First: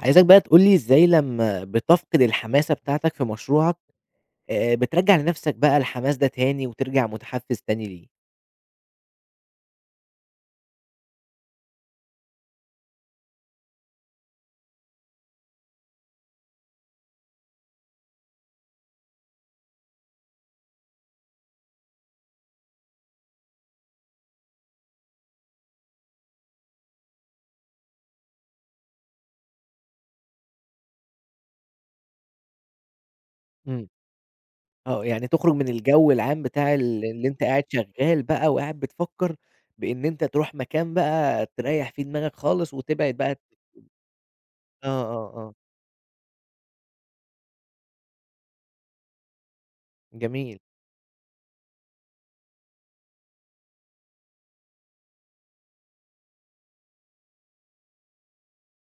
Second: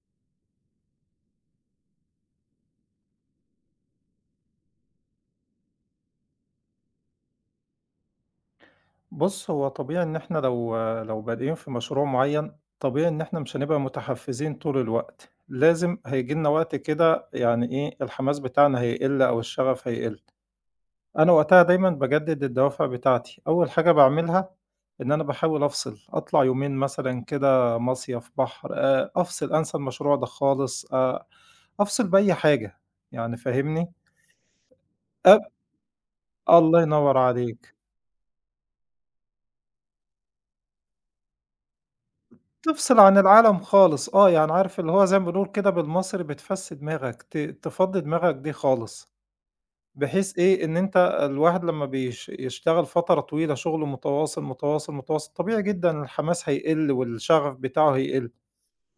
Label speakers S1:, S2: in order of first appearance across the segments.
S1: عايزك بقى تقول لي إزاي لمّا بتفقد الحماسة بتاعتك في مشروعك، بترجّع لنفسك بقى الحماس ده تاني وترجع متحفز تاني ليه؟
S2: بُص، هو طبيعي إن إحنا لو بادئين في مشروع معيّن، طبيعي إن إحنا مش هنبقى متحفّزين طول الوقت، لازم هييجي لنا وقت كده يعني إيه، الحماس بتاعنا هيقِل أو الشغف هيقِل. أنا وقتها دايمًا باجدد الدوافع بتاعتي، أول حاجة باعملها إن أنا باحاول أفصل، أطلع يومين مثلًا كده مصيف، بحر، أفصل، أنسى المشروع ده خالص، أفصل بأي حاجة، يعني
S1: إمم.
S2: فاهمني؟
S1: آه، يعني
S2: أب
S1: تخرج من الجو العام بتاع
S2: الله
S1: ال
S2: ينوّر
S1: اللي أنت قاعد
S2: عليك.
S1: شغال بقى وقاعد بتفكّر، بإن أنت تروح مكان بقى تريّح فيه دماغك خالص
S2: تفصل
S1: وتبعد
S2: عن
S1: بقى.
S2: العالم خالص، آه، يعني عارف
S1: آه،
S2: اللي هو زي ما
S1: آه،
S2: بنقول
S1: آه.
S2: كده بالمصري بتفسي دماغك، تفضّي دماغك دي خالص، بحيث
S1: جميل.
S2: إيه، إن أنت الواحد لمّا يشتغل فترة طويلة شغل متواصل، متواصل، متواصل، طبيعي جدًا الحماس هيقِل والشغف بتاعه هيقِل،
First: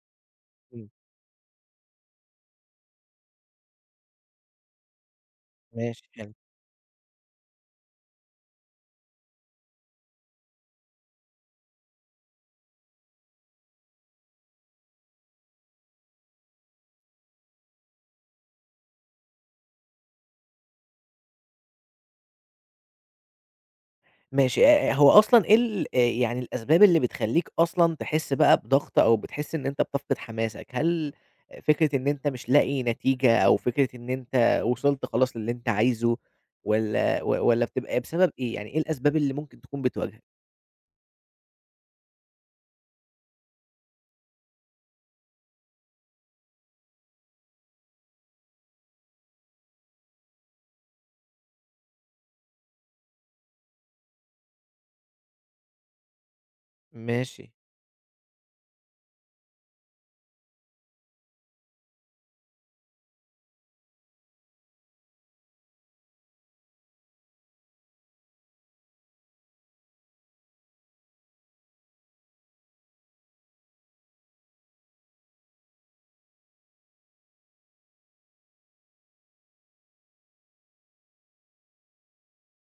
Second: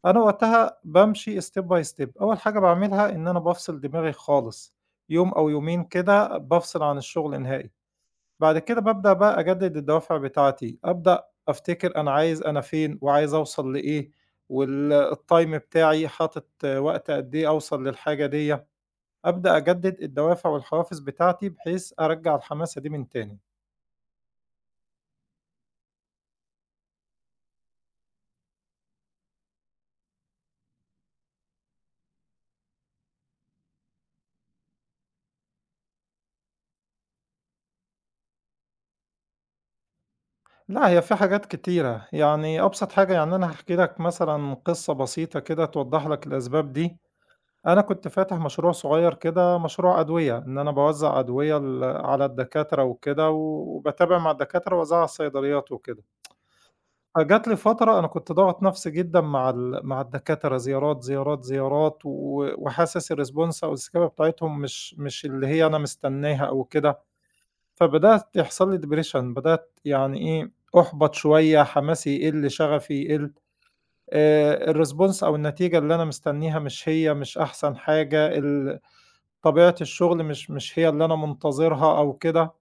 S2: أنا وقتها
S1: إمم.
S2: بامشي step by step، أول حاجة باعملها إن أنا بافصل دماغي خالص، يوم أو يومين
S1: ماشي، حلو.
S2: كده بافصل عن الشغل نهائي. بعد كده بابدأ بقى أجدد الدوافع بتاعتي، أبدأ أفتكر أنا عايز أنا فين وعايز أوصل لإيه، وال الtime بتاعي حاطط وقت قد إيه أوصل للحاجة ديّة، أبدأ أجدد الدوافع والحوافز بتاعتي بحيث أرجّع الحماسة دي من تاني.
S1: ماشي، هو أصلًا إيه ال يعني الأسباب اللي بتخلّيك أصلًا تحس بقى بضغط أو بتحس إن أنت بتفقد حماسك؟ هل فكرة إن أنت مش لاقي نتيجة أو فكرة إن أنت وصلت خلاص للي أنت عايزه والّا والّا بتبقى بسبب إيه؟ يعني إيه الأسباب اللي ممكن تكون بتواجهك؟
S2: لأ، هي في حاجات كتيرة، يعني أبسط حاجة يعني أنا هاحكي لك مثلًا قصة بسيطة كده توضّح لك الأسباب دي، أنا كنت فاتح مشروع صغير كده مشروع أدوية، إن أنا باوزّع أدوية على الدكاترة وكده، وباتابع مع الدكاترة وأوزّعها على الصيدليات وكده.
S1: ماشي.
S2: فجات لي فترة أنا كنت ضاغط نفسي جدًا مع الدكاترة زيارات، زيارات، زيارات، و وحاسس الresponse أو الاستجابة بتاعتهم مش اللي هي أنا مستناها أو كده، فبدأت يحصل لي depression بدأت يعني إيه، أُحبط شوية، حماسي يقل، شغفي يقل، الresponse أو النتيجة اللي أنا مستنيها مش هي، مش أحسن حاجة، طبيعة الشغل مش هي اللي أنا منتظرها أو كده.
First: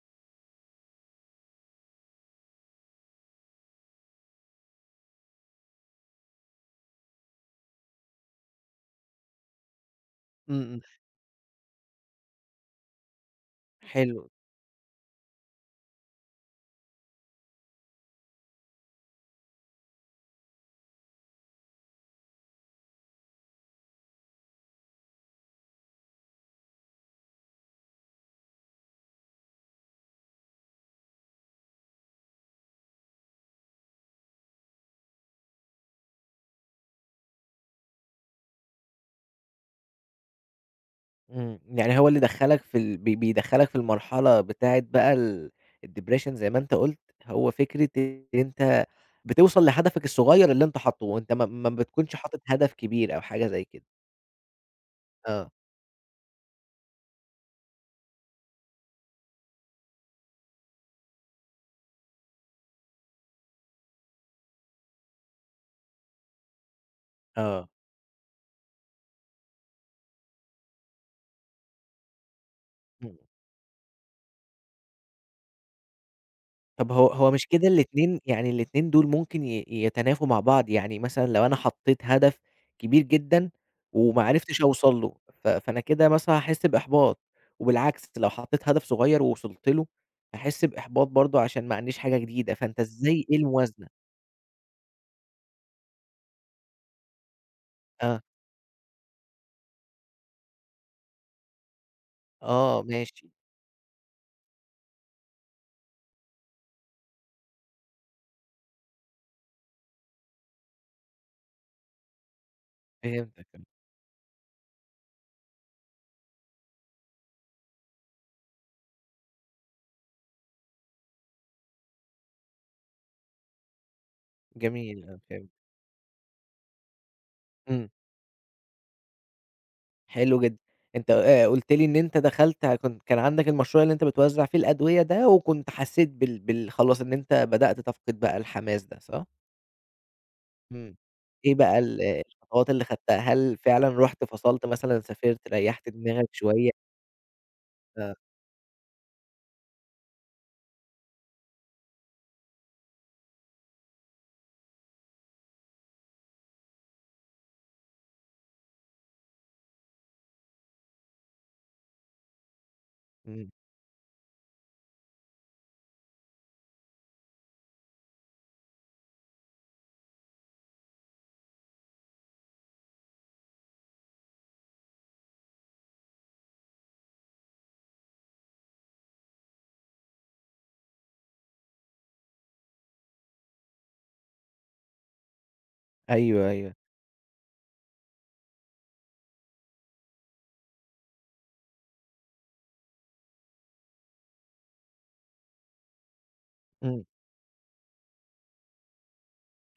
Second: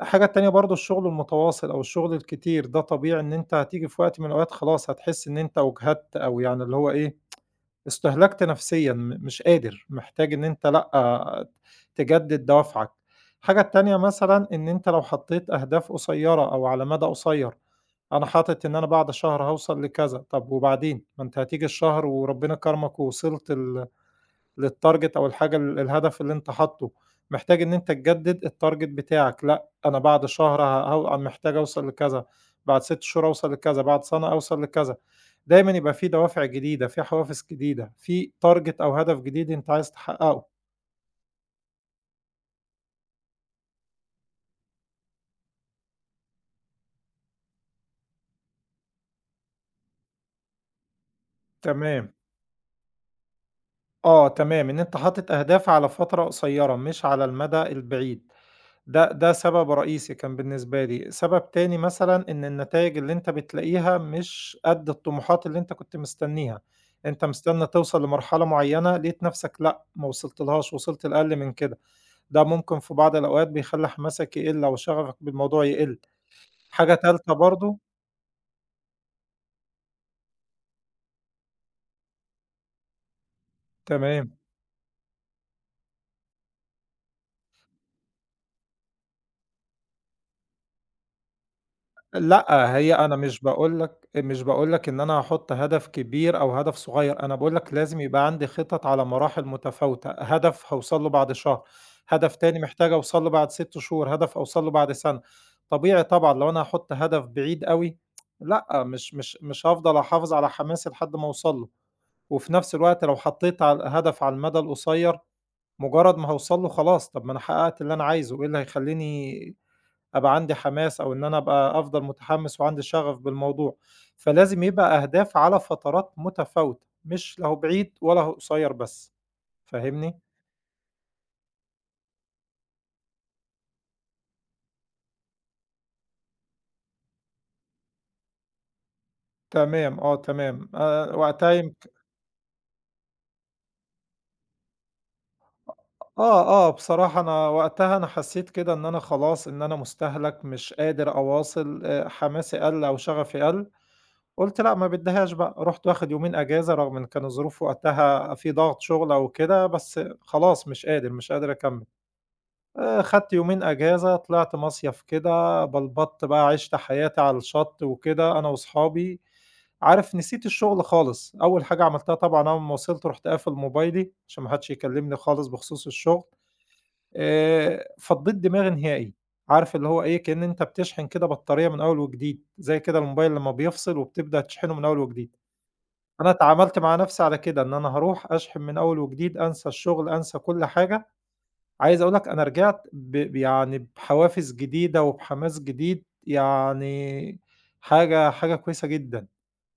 S2: الحاجة التانية برضه الشغل المتواصل أو الشغل الكتير، ده طبيعي إن أنت هتيجي في وقت من الأوقات خلاص هتحس إن أنت أُجهدت أو يعني اللي هو إيه، استهلكت نفسيًا، مش قادر، محتاج إن
S1: إمم،
S2: أنت
S1: إمم.
S2: لأ، تجدد دوافعك. الحاجة التانية
S1: حلو.
S2: مثلًا إن أنت لو حطيت أهداف قصيرة أو على مدى قصير، أنا حاطط إن أنا بعد شهر هاوصل لكذا، طب وبعدين؟ ما أنت هتيجي الشهر وربنا كرمك ووصلت للtarget أو الحاجة الهدف اللي أنت حاطّه، محتاج إن أنت تجدد الtarget بتاعك، لأ أنا بعد شهر ه ه محتاج أوصل لكذا، بعد 6 شهور أوصل لكذا، بعد سنة أوصل لكذا، دايمًا يبقى في دوافع جديدة، في حوافز جديدة، في target أو هدف جديد أنت عايز تحققه.
S1: إمم، يعني هو اللي دخّلك في ال بي بيدخّلك في المرحلة بتاعة بقى الdepression زي ما أنت قُلت، هو فكرة إن أنت بتوصل لهدفك الصغير اللي أنت حاطّه، وأنت ما
S2: تمام،
S1: بتكونش حاطط هدف كبير أو حاجة زي كده.
S2: آه تمام، إن أنت حاطط
S1: آه،
S2: أهداف على فترة قصيّرة، مش على المدى البعيد. ده سبب رئيسي كان بالنسبة لي، سبب تاني مثلًا إن النتايج اللي أنت بتلاقيها مش قد الطموحات اللي أنت كنت مستنيها، أنت مستني
S1: آه.
S2: توصل لمرحلة معيّنة لقيت نفْسك لأ، ما وصلتلهاش، وصلت لأقل من كده، ده ممكن في بعض
S1: إمم.
S2: الأوقات بيخلّي حماسك يقل أو شغفك بالموضوع يقل.
S1: طب
S2: حاجة
S1: هو
S2: تالتة
S1: مش كده
S2: برضه
S1: الاتنين، يعني الاتنين دول ممكن يتنافوا مع بعض، يعني مثلًا لو أنا حطيت هدف كبير جدًا وما
S2: تمام.
S1: عرفتش أوصل له، فأنا كده مثلًا هاحس بإحباط، وبالعكس لو حطيت هدف صغير ووصلت له، هاحس بإحباط برضه عشان ما عنديش حاجة جديدة،
S2: لأ،
S1: فأنت
S2: هي أنا
S1: إزاي، إيه
S2: مش باقول
S1: الموازنة؟
S2: لك مش باقول لك إن أنا هاحُط هدف كبير أو هدف صغير، أنا باقول لك لازم
S1: آه،
S2: يبقى عندي خطط على مراحل متفاوتة، هدف هاوصل له بعد شهر، هدف تاني
S1: آه،
S2: محتاج أوصل له
S1: ماشي.
S2: بعد 6 شهور، هدف أوصل له بعد سَنة. طبيعي طبعًا لو أنا هاحُط هدف بعيد أوي، لأ، مش هافضل أحافظ على حماسي لحد ما أوصل له، وفي نفس الوقت لو
S1: فهمتك.
S2: حطيت على هدف على المدى القصير، مجرد ما هاوصل له خلاص، طب ما أنا حققت اللي أنا عايزه، إيه اللي هيخلّيني أبقى عندي حماس أو إن أنا أبقى أفضل متحمس وعندي شغف بالموضوع، فلازم يبقى
S1: جميل، آه،
S2: أهداف
S1: فهمت.
S2: على فترات متفاوتة، مش لا هو
S1: إمم.
S2: بعيد ولا هو قصير بس، فاهمني؟
S1: حلو جدًا. أنت قُلت لي إن أنت دخلت كنت كان عندك المشروع اللي أنت بتوزّع فيه الأدوية ده، وكنت حسّيت بال خلاص إن أنت بدأت تفقد بقى الحماس ده، صح؟
S2: تمام، آه تمام،
S1: إمم.
S2: وقتها
S1: إيه بقى الخطوات اللي خدتها؟ هل فعلًا رُحت فصلت مثلًا، سافرت، ريّحت دماغك
S2: آه، آه،
S1: شوية؟
S2: بصراحة أنا وقتها أنا
S1: آه.
S2: حسيت كده إن أنا خلاص إن أنا مستهلك، مش قادر أواصل، حماسي قَل أو شغفي قَل، قُلت لأ ما بدّيهاش بقى، رُحت واخد يومين أجازة رغم إن كان الظروف وقتها في ضغط شغل أو كده، بس خلاص مش قادر، مش قادر أكمّل. خدت
S1: إمم.
S2: يومين أجازة، طلعت مصيف كده، بلبطّ بقى، عِشت حياتي على الشط وكده أنا وأصحابي، عارف نسيت الشغل خالص، أول حاجة عملتها طبعًا أول ما وصلت رُحت قافل موبايلي عشان ما حدش يكلمني خالص بخصوص الشغل، فضّيت دماغي نهائي، عارف اللي هو إيه، كإن أنت بتشحن كده بطارية من أول وجديد، زي كده الموبايل لمّا بيفصل وبتبدأ تشحنه من أول وجديد، أنا
S1: أيوه، أيوه.
S2: اتعاملت مع نفسي على كده، إن أنا هاروح أشحن من أول وجديد، أنسى الشغل، أنسى كل حاجة. عايز أقول لك أنا رجعت ب ب يعني بحوافز جديدة وبحماس جديد،
S1: إمم.
S2: يعني حاجة كويسة جدًا.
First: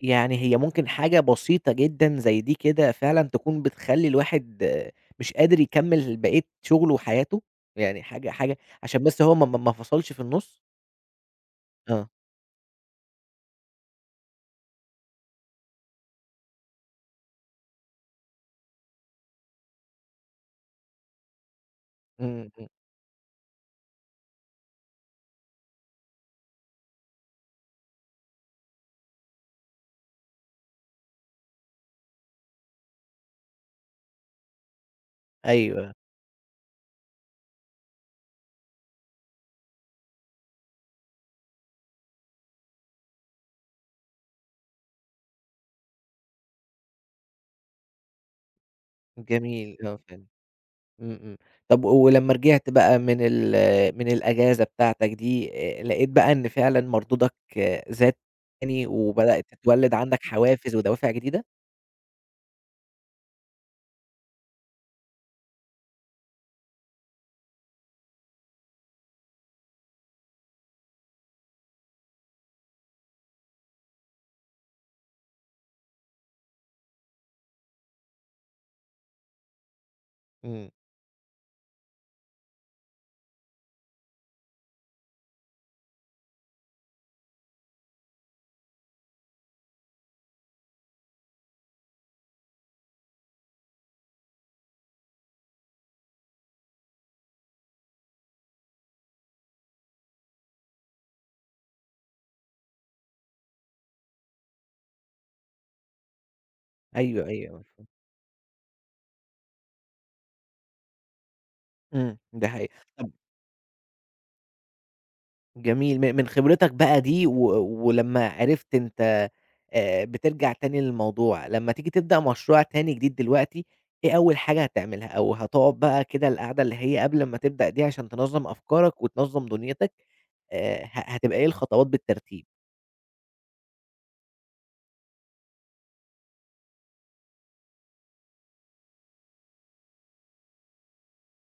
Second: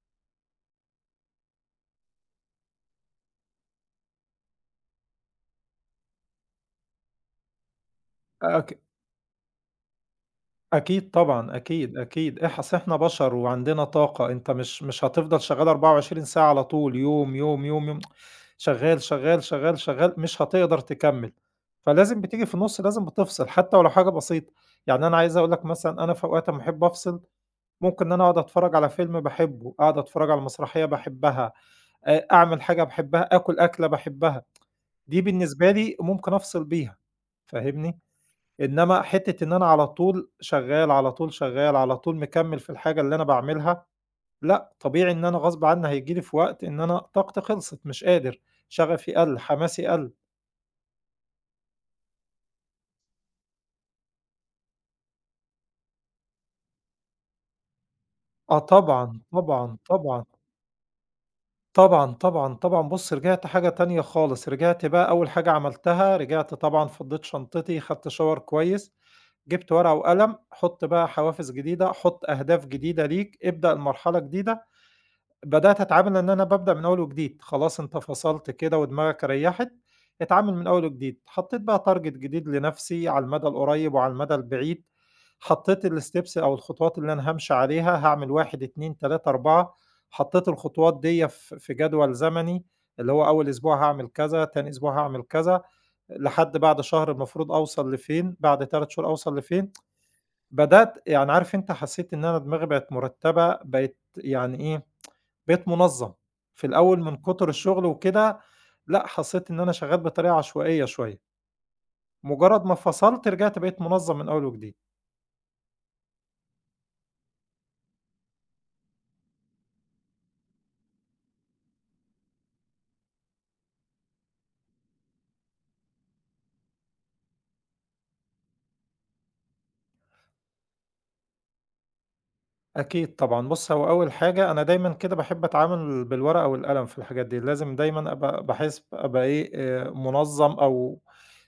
S1: يعني هي ممكن حاجة بسيطة جدًا زي دي كده فعلًا تكون بتخلّي الواحد آه، مش قادر يكمّل بقية شغله وحياته؟ يعني حاجة حاجة،
S2: أك
S1: عشان بس هو ما فصلش في النُص؟
S2: أكيد طبعًا، أكيد،
S1: آه.
S2: أكيد. أصل إحنا بشر وعندنا طاقة، أنت مش هتفضل شغّال 24 ساعة على طول، يوم، يوم، يوم، يوم، شغّال، شغّال، شغّال، شغّال، مش هتقدر تكمّل. فلازم بتيجي
S1: إمم،
S2: في
S1: إمم.
S2: النُص لازم بتفصل، حتى ولو حاجة بسيطة. يعني أنا عايز أقول لك مثلًا أنا في أوقات أمّا أحب أفصل، ممكن إن أنا أقعد أتفرّج على فيلم باحبه، أقعد أتفرّج على مسرحية باحبها. أعمل حاجة باحبها، آكل أكلة باحبها، دي بالنسبة
S1: أيوه،
S2: لي ممكن أفصل بيها، فاهمني؟ إنما حتّة إن أنا على طول شغّال، على طول شغّال، على طول مكمّل في الحاجة اللي أنا باعملها، لأ، طبيعي إن أنا غصب عني هييجي لي في وقت إن أنا طاقتي خلصت، مش قادر، شغفي قَل،
S1: جميل،
S2: حماسي
S1: آه،
S2: قَل.
S1: فعلًا. إمم، إمم. طب ولمّا رجعت بقى من من الأجازة بتاعتك دي، لقيت بقى إن فعلًا مردودك زاد
S2: آه
S1: تاني،
S2: طبعًا،
S1: وبدأت
S2: طبعًا،
S1: تتولد عندك
S2: طبعًا.
S1: حوافز ودوافع جديدة؟
S2: طبعًا، طبعًا، طبعًا. بُص، رجعت حاجة تانية خالص، رجعت بقى أول حاجة عملتها، رجعت طبعًا فضّيت شنطتي، خدت shower كويس، جِبت ورقة وقلم، حُط بقى حوافز جديدة، حُط أهداف جديدة ليك، ابدأ المرحلة جديدة. بدأت أتعامل إن أنا بابدأ من أول وجديد، خلاص أنت فصلت كده ودماغك ريّحت، اتعامل من
S1: إمم.
S2: أول وجديد. حطيت بقى target جديد لنفسي على المدى القريب وعلى المدى البعيد، حطيت الsteps أو الخطوات اللي أنا هامشي عليها، هاعمل 1، 2، 3، 4. حطيت الخطوات ديّة في جدول زمني، اللي هو أول أسبوع هاعمل كذا، تاني أسبوع هاعمل كذا، لحد بعد شهر المفروض أوصل لفين، بعد 3 شهور أوصل لفين. بدأت يعني عارف أنت حسيت إن أنا دماغي بقت مرتبة، بقت يعني إيه بقيت منظّم، في الأول من
S1: أيوه،
S2: كتر
S1: أيوه،
S2: الشغل وكده، لأ حسّيت إن أنا شغّال بطريقة عشوائية شوية،
S1: إمم، دي
S2: مجرّد ما
S1: حقيقة. طب
S2: انفصلت رجعت بقيت منظّم من أول وجديد.
S1: جميل، من خبرتك بقى دي ولمّا عرفت أنت بترجع تاني للموضوع، لمّا تيجي تبدأ مشروع تاني جديد دلوقتي، إيه أول حاجة هتعملها؟ أو هتقعد بقى كده القعدة اللي هي قبل ما تبدأ دي عشان تنظّم أفكارك وتنظّم دنيتك، ه هتبقى إيه الخطوات بالترتيب؟
S2: أكيد طبعًا، بُص هو أول حاجة أنا دايمًا كده باحب أتعامل بالورقة والقلم في الحاجات دي، لازم دايمًا أبقى باحس أبقى إيه، منظّم أو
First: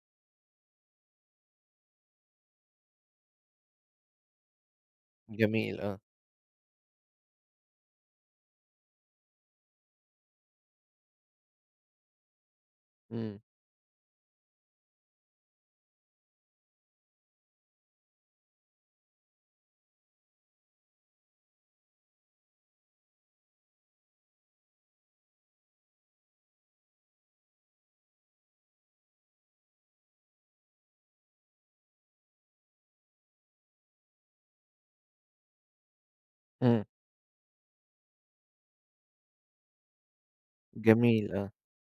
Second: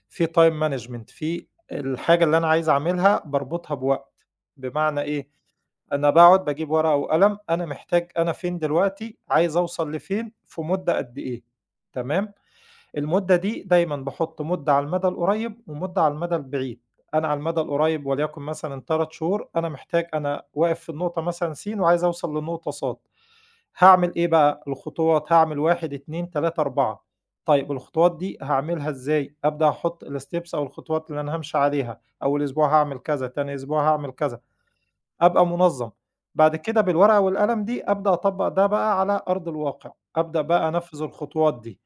S2: في time management في الحاجة اللي أنا عايز أعملها باربطها بوقت، بمعنى إيه،
S1: جميل، آه.
S2: أنا باقعد باجيب ورقة وقلم، أنا محتاج أنا فين دلوقتي، عايز أوصل لفين، في مدة قد إيه، تمام؟ المدة
S1: إمم،
S2: دي دايمًا باحُط مدة على المدى القريب ومدة على المدى البعيد، أنا على المدى القريب وليكن مثلًا 3 شهور، أنا محتاج أنا واقف في النقطة مثلًا س وعايز أوصل للنقطة ص، هاعمل إيه بقى، الخطوات هاعمل 1، 2، 3، 4. طيب الخطوات دي هاعملها إزاي؟ أبدأ أحُط الsteps أو الخطوات اللي أنا هامشي عليها، أول أسبوع هاعمل كذا، تاني أسبوع هاعمل كذا. أبقى منظّم، بعد كده
S1: إمم.
S2: بالورقة والقلم دي أبدأ أطبّق ده بقى على أرض الواقع، أبدأ بقى أنفّذ
S1: جميل، آه.
S2: الخطوات دي.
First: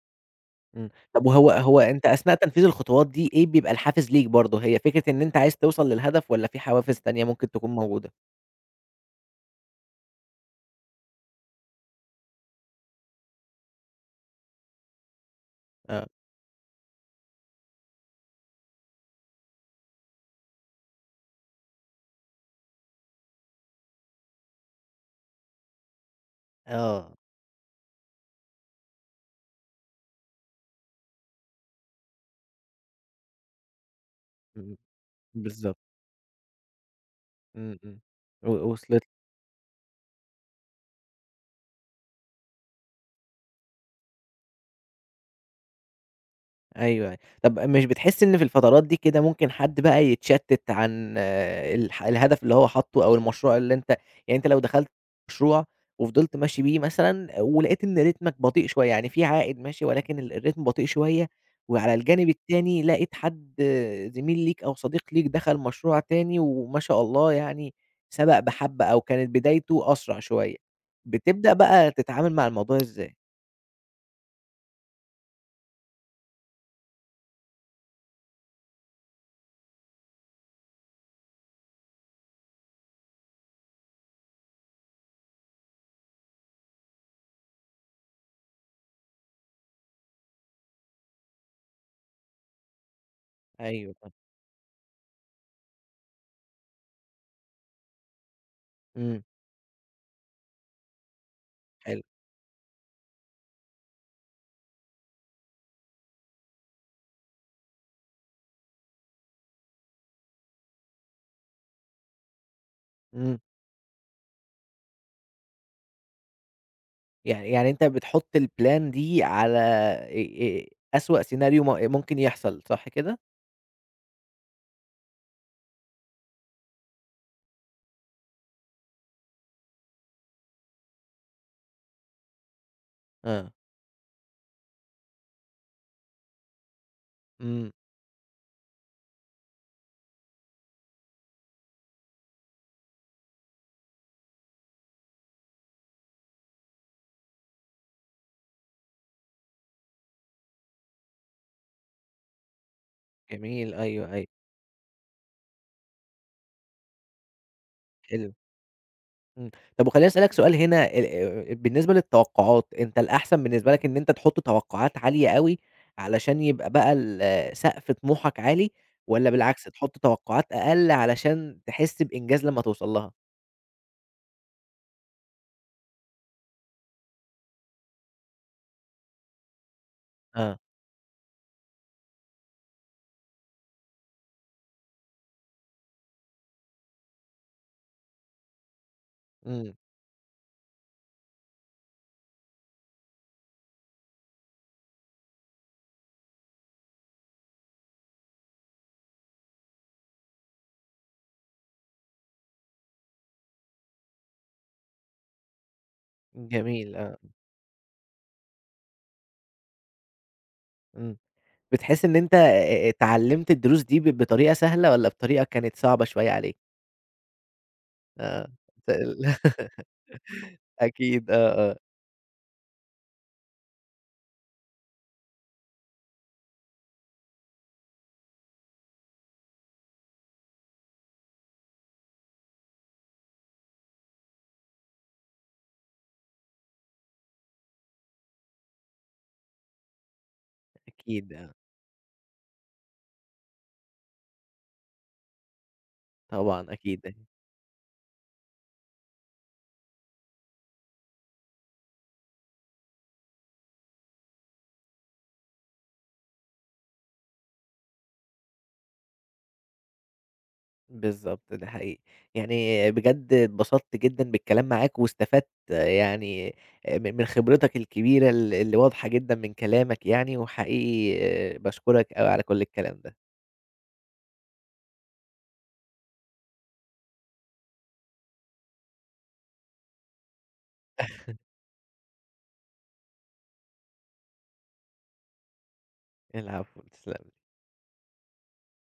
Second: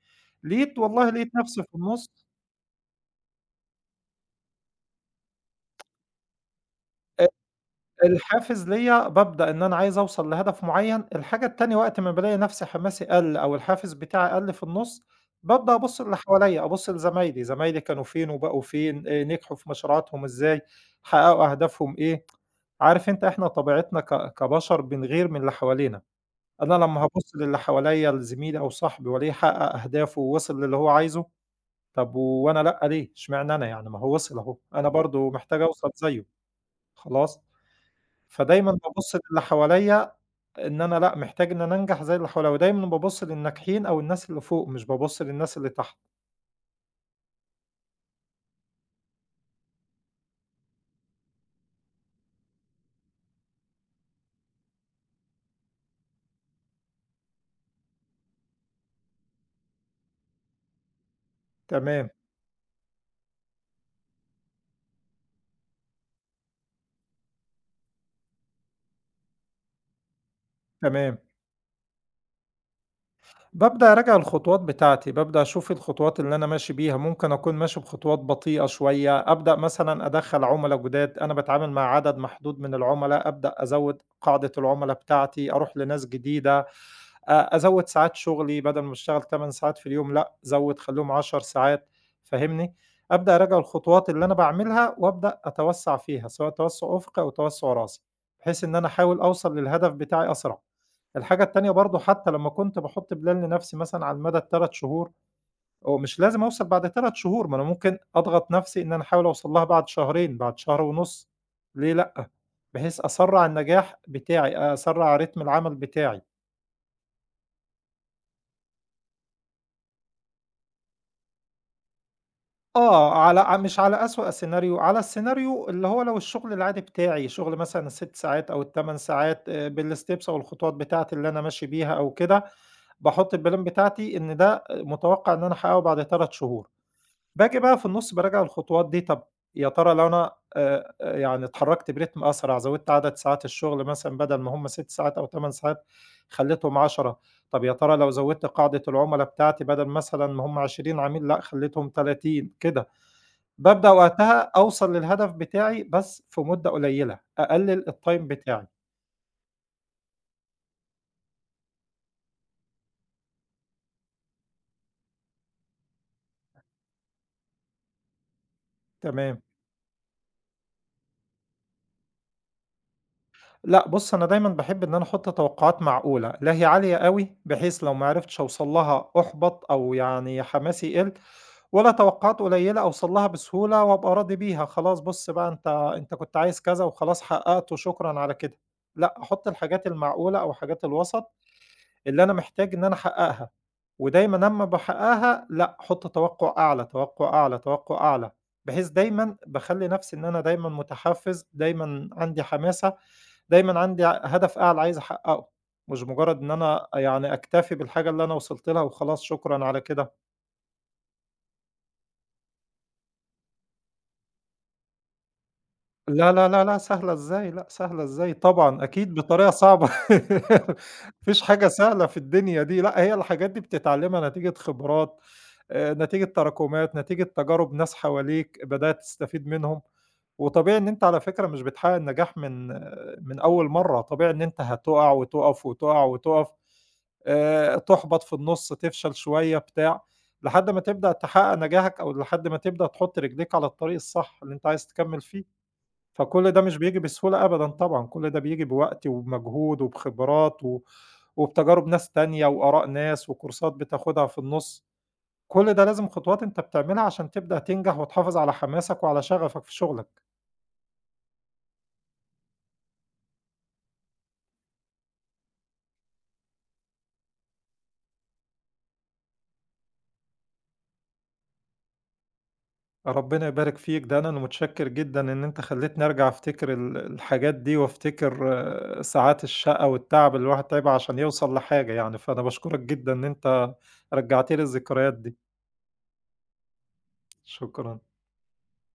S2: لقيت
S1: إمم.
S2: والله
S1: طب
S2: لقيت
S1: وهو
S2: نفْسي في
S1: هو أنت
S2: النُص.
S1: أثناء تنفيذ الخطوات دي إيه بيبقى الحافز ليك برضه؟ هي فكرة إن أنت عايز توصل للهدف والّا في حوافز تانية
S2: أ
S1: ممكن تكون موجودة؟
S2: الحافز ليّا بابدأ إن أنا عايز أوصل لهدف معيّن، الحاجة التانية وقت ما بالاقي نفْسي حماسي قَل أو الحافز بتاعي قَل في النُص، بابدأ أبُص
S1: آه.
S2: اللي حواليّا، أبُص لزمايلي، زمايلي كانوا فين وبقوا فين، نجحوا في مشروعاتهم إزاي، حققوا أهدافهم إيه، عارف أنت إحنا طبيعتنا كبشر بنغير من اللي حوالينا. أنا لمّا
S1: آه،
S2: هابُص للي حواليّا لزميلي أو صاحبي وألاقيه حقّق أهدافه ووصل للي هو عايزه، طب وأنا لأ ليه؟ اشمعنى أنا يعني ما هو وصل أهو،
S1: إمم،
S2: أنا برضه محتاج
S1: بالضبط.
S2: أوصل زيه، خلاص؟
S1: إمم، إمم، و
S2: فدايمًا
S1: وصلت
S2: بابُص للي حواليّا إن أنا لأ، محتاج إن أنا أنجح زي اللي حواليّا، ودايمًا بابُص للناجحين أو الناس اللي فوق، مش بابُص للناس اللي تحت.
S1: أيوه، أيوه. طب مش بتحس إن في الفترات دي كده ممكن حد بقى يتشتت عن الهدف اللي هو حاطه أو المشروع اللي أنت، يعني أنت لو دخلت مشروع وفضلت ماشي بيه مثلًا، ولقيت إن رتمك بطيء شوية، يعني في عائد ماشي ولكن الرتم بطيء شوية، وعلى
S2: تمام،
S1: الجانب التاني لقيت حد زميل ليك أو صديق ليك دخل مشروع تاني وما شاء الله، يعني سبق بحبة أو كانت بدايته أسرع شوية،
S2: تمام.
S1: بتبدأ بقى تتعامل مع الموضوع إزاي؟
S2: بابدأ أراجع الخطوات بتاعتي، بابدأ أشوف إيه الخطوات اللي أنا ماشي بيها، ممكن أكون ماشي بخطوات بطيئة شوية، أبدأ مثلًا أدخّل عُملا جداد، أنا باتعامل مع عدد محدود من العُملا، أبدأ أزوّد قاعدة العُملا بتاعتي، أروح لناس جديدة، أزوّد ساعات شغلي بدل ما باشتغل 8 ساعات في اليوم لأ، زوّد خلّيهم 10 ساعات، فاهمني؟ أبدأ أراجع
S1: أيوه،
S2: الخطوات
S1: آه.
S2: اللي أنا باعملها وأبدأ أتوسّع فيها، سواء توسُّع أُفقي أو توسُّع راسي، بحيث إن أنا أحاول
S1: إمم.
S2: أوصل للهدف بتاعي أسرع. الحاجة التانية برضه
S1: حلو.
S2: حتى لمّا كنت باحُط بلان لنَفْسي مثلًا على مدى ال3 شهور، هو مش لازم أوصل بعد 3 شهور، ما أنا ممكن أضغط نَفْسي إن أنا أحاول أوصل لها بعد شهرين، بعد شهر ونُص، ليه لأ؟ بحيث
S1: إمم،
S2: أسرّع النجاح بتاعي، أسرّع رتم العمل بتاعي.
S1: يعني أنت بتحُط الplan دي على أسوأ scenario، إيه، ممكن يحصل، صح
S2: آه،
S1: كده؟
S2: على مش على أسوأ سيناريو، على السيناريو اللي هو لو الشغل العادي بتاعي، شغل مثلًا ال6 ساعات أو ال8 ساعات بالsteps أو الخطوات بتاعتي اللي أنا ماشي بيها أو كده، باحُط
S1: آه،
S2: البلان بتاعتي إن ده متوقع إن أنا أحققه بعد 3 شهور. باجي
S1: إمم،
S2: بقى في النُص باراجع الخطوات دي، طَب يا ترى لو أنا يعني اتحرّكت برتم أسرع، زوّدت عدد ساعات الشغل مثلًا بدل ما هم 6 ساعات أو 8 ساعات خلّيتهم 10، طَب يا ترى لو زوّدت قاعدة العُملا بتاعتي بدل مثلًا ما هم 20 عميل لأ خلّيتهم 30 كده.
S1: جميل،
S2: بابدأ
S1: أيوه، أيوه،
S2: وقتها أوصل للهدف بتاعي بس في مدة قليلة، أقلِّل الtime
S1: حلو،
S2: بتاعي.
S1: إمم. طب وخلّيني أسألك سؤال هنا ال بالنسبة للتوقعات، أنت الأحسن بالنسبة لك إن أنت تحُط توقعات عالية أوي علشان يبقى بقى ال آه، سقف طموحك عالي، والّا
S2: تمام.
S1: بالعكس تحُط توقعات أقل علشان تحس بإنجاز لمّا توصل لها؟
S2: لأ، بُص أنا دايمًا باحب إن أنا أحط توقعات معقولة، لا هي عالية أوي بحيث لو ما عرفتش أوصل لها أُحبط أو يعني
S1: آه،
S2: حماسي يقل، ولا توقعات قليلة أوصل لها بسهولة وأبقى راضي بيها، خلاص بُص بقى أنت كنت عايز كذا وخلاص حققته شكرًا على كده، لأ، أحط
S1: إمم،
S2: الحاجات المعقولة أو حاجات الوسط اللي أنا محتاج إن أنا أحققها. ودايمًا أمّا باحققها لأ، أحُط توقُّع أعلى، توقُّع أعلى، توقُّع أعلى، بحيث دايمًا باخلّي نَفْسي إن أنا دايمًا مُتحفِّز، دايمًا عندي حماسة، دايمًا عندي هدف أعلى عايز أحقّقه، مش مُجرّد إن أنا
S1: جميل، آه.
S2: يعني أكتفي بالحاجة اللي أنا وصلت لها وخلاص شكرًا على كده.
S1: إمم. بتحس إن أنت اتعلّمت الدروس دي بطريقة سهلة والّا بطريقة كانت صعبة شوية
S2: لا، لا،
S1: عليك؟
S2: لا، لا، سهلة إزاي، لأ سهلة إزاي،
S1: آه،
S2: طبعًا
S1: ت
S2: أكيد
S1: ال
S2: بطريقة صعبة ما
S1: أكيد،
S2: فيش حاجة
S1: آه.
S2: سهلة في الدنيا دي، لأ هي الحاجات دي بتتعلّمها نتيجة خبرات، نتيجة تراكمات، نتيجة تجارب ناس حواليك بدأت تستفيد منهم، وطبيعي إن أنت على فكرة مش بتحقق النجاح من أول مرّة، طبيعي إن أنت هتُقع وتُقف، وتُقع وتُقف، تُحبط في النُص، تفشل شوية بتاع، لحد ما تبدأ
S1: أكيد،
S2: تحقق
S1: آه.
S2: نجاحك أو لحد ما تبدأ تحط رجليك على الطريق الصح اللي أنت عايز تكمّل فيه. فكل ده
S1: طبعًا،
S2: مش بييجي
S1: أكيد، أكيد.
S2: بسهولة أبدًا طبعًا، كل ده بييجي بوقت وبمجهود وبخبرات و وبتجارب ناس تانية وآراء ناس وكورسات بتاخدها في النُص، كل ده لازم خطوات أنت بتعملها عشان تبدأ تنجح وتحافظ على حماسك وعلى شغفك في شغلك،
S1: بالضبط، ده حقيقي. يعني بجد اتبسطت جدًا بالكلام معاك واستفدت آه، يعني م من خبرتك الكبيرة اللي واضحة جدًا من كلامك يعني، وحقيقي باشكرك أوي على كل الكلام ده.
S2: ربنا يبارك فيك، ده أنا متشكر جدًا إن أنت خلّيتني أرجع أفتكر الحاجات دي وأفتكر آه، ساعات الشقا والتعب اللي الواحد تعبها عشان يوصل لحاجة يعني، فأنا باشكرك جدًا إن أنت رجعت لي الذكريات دي،
S1: العفو، تسلم.
S2: شكرًا.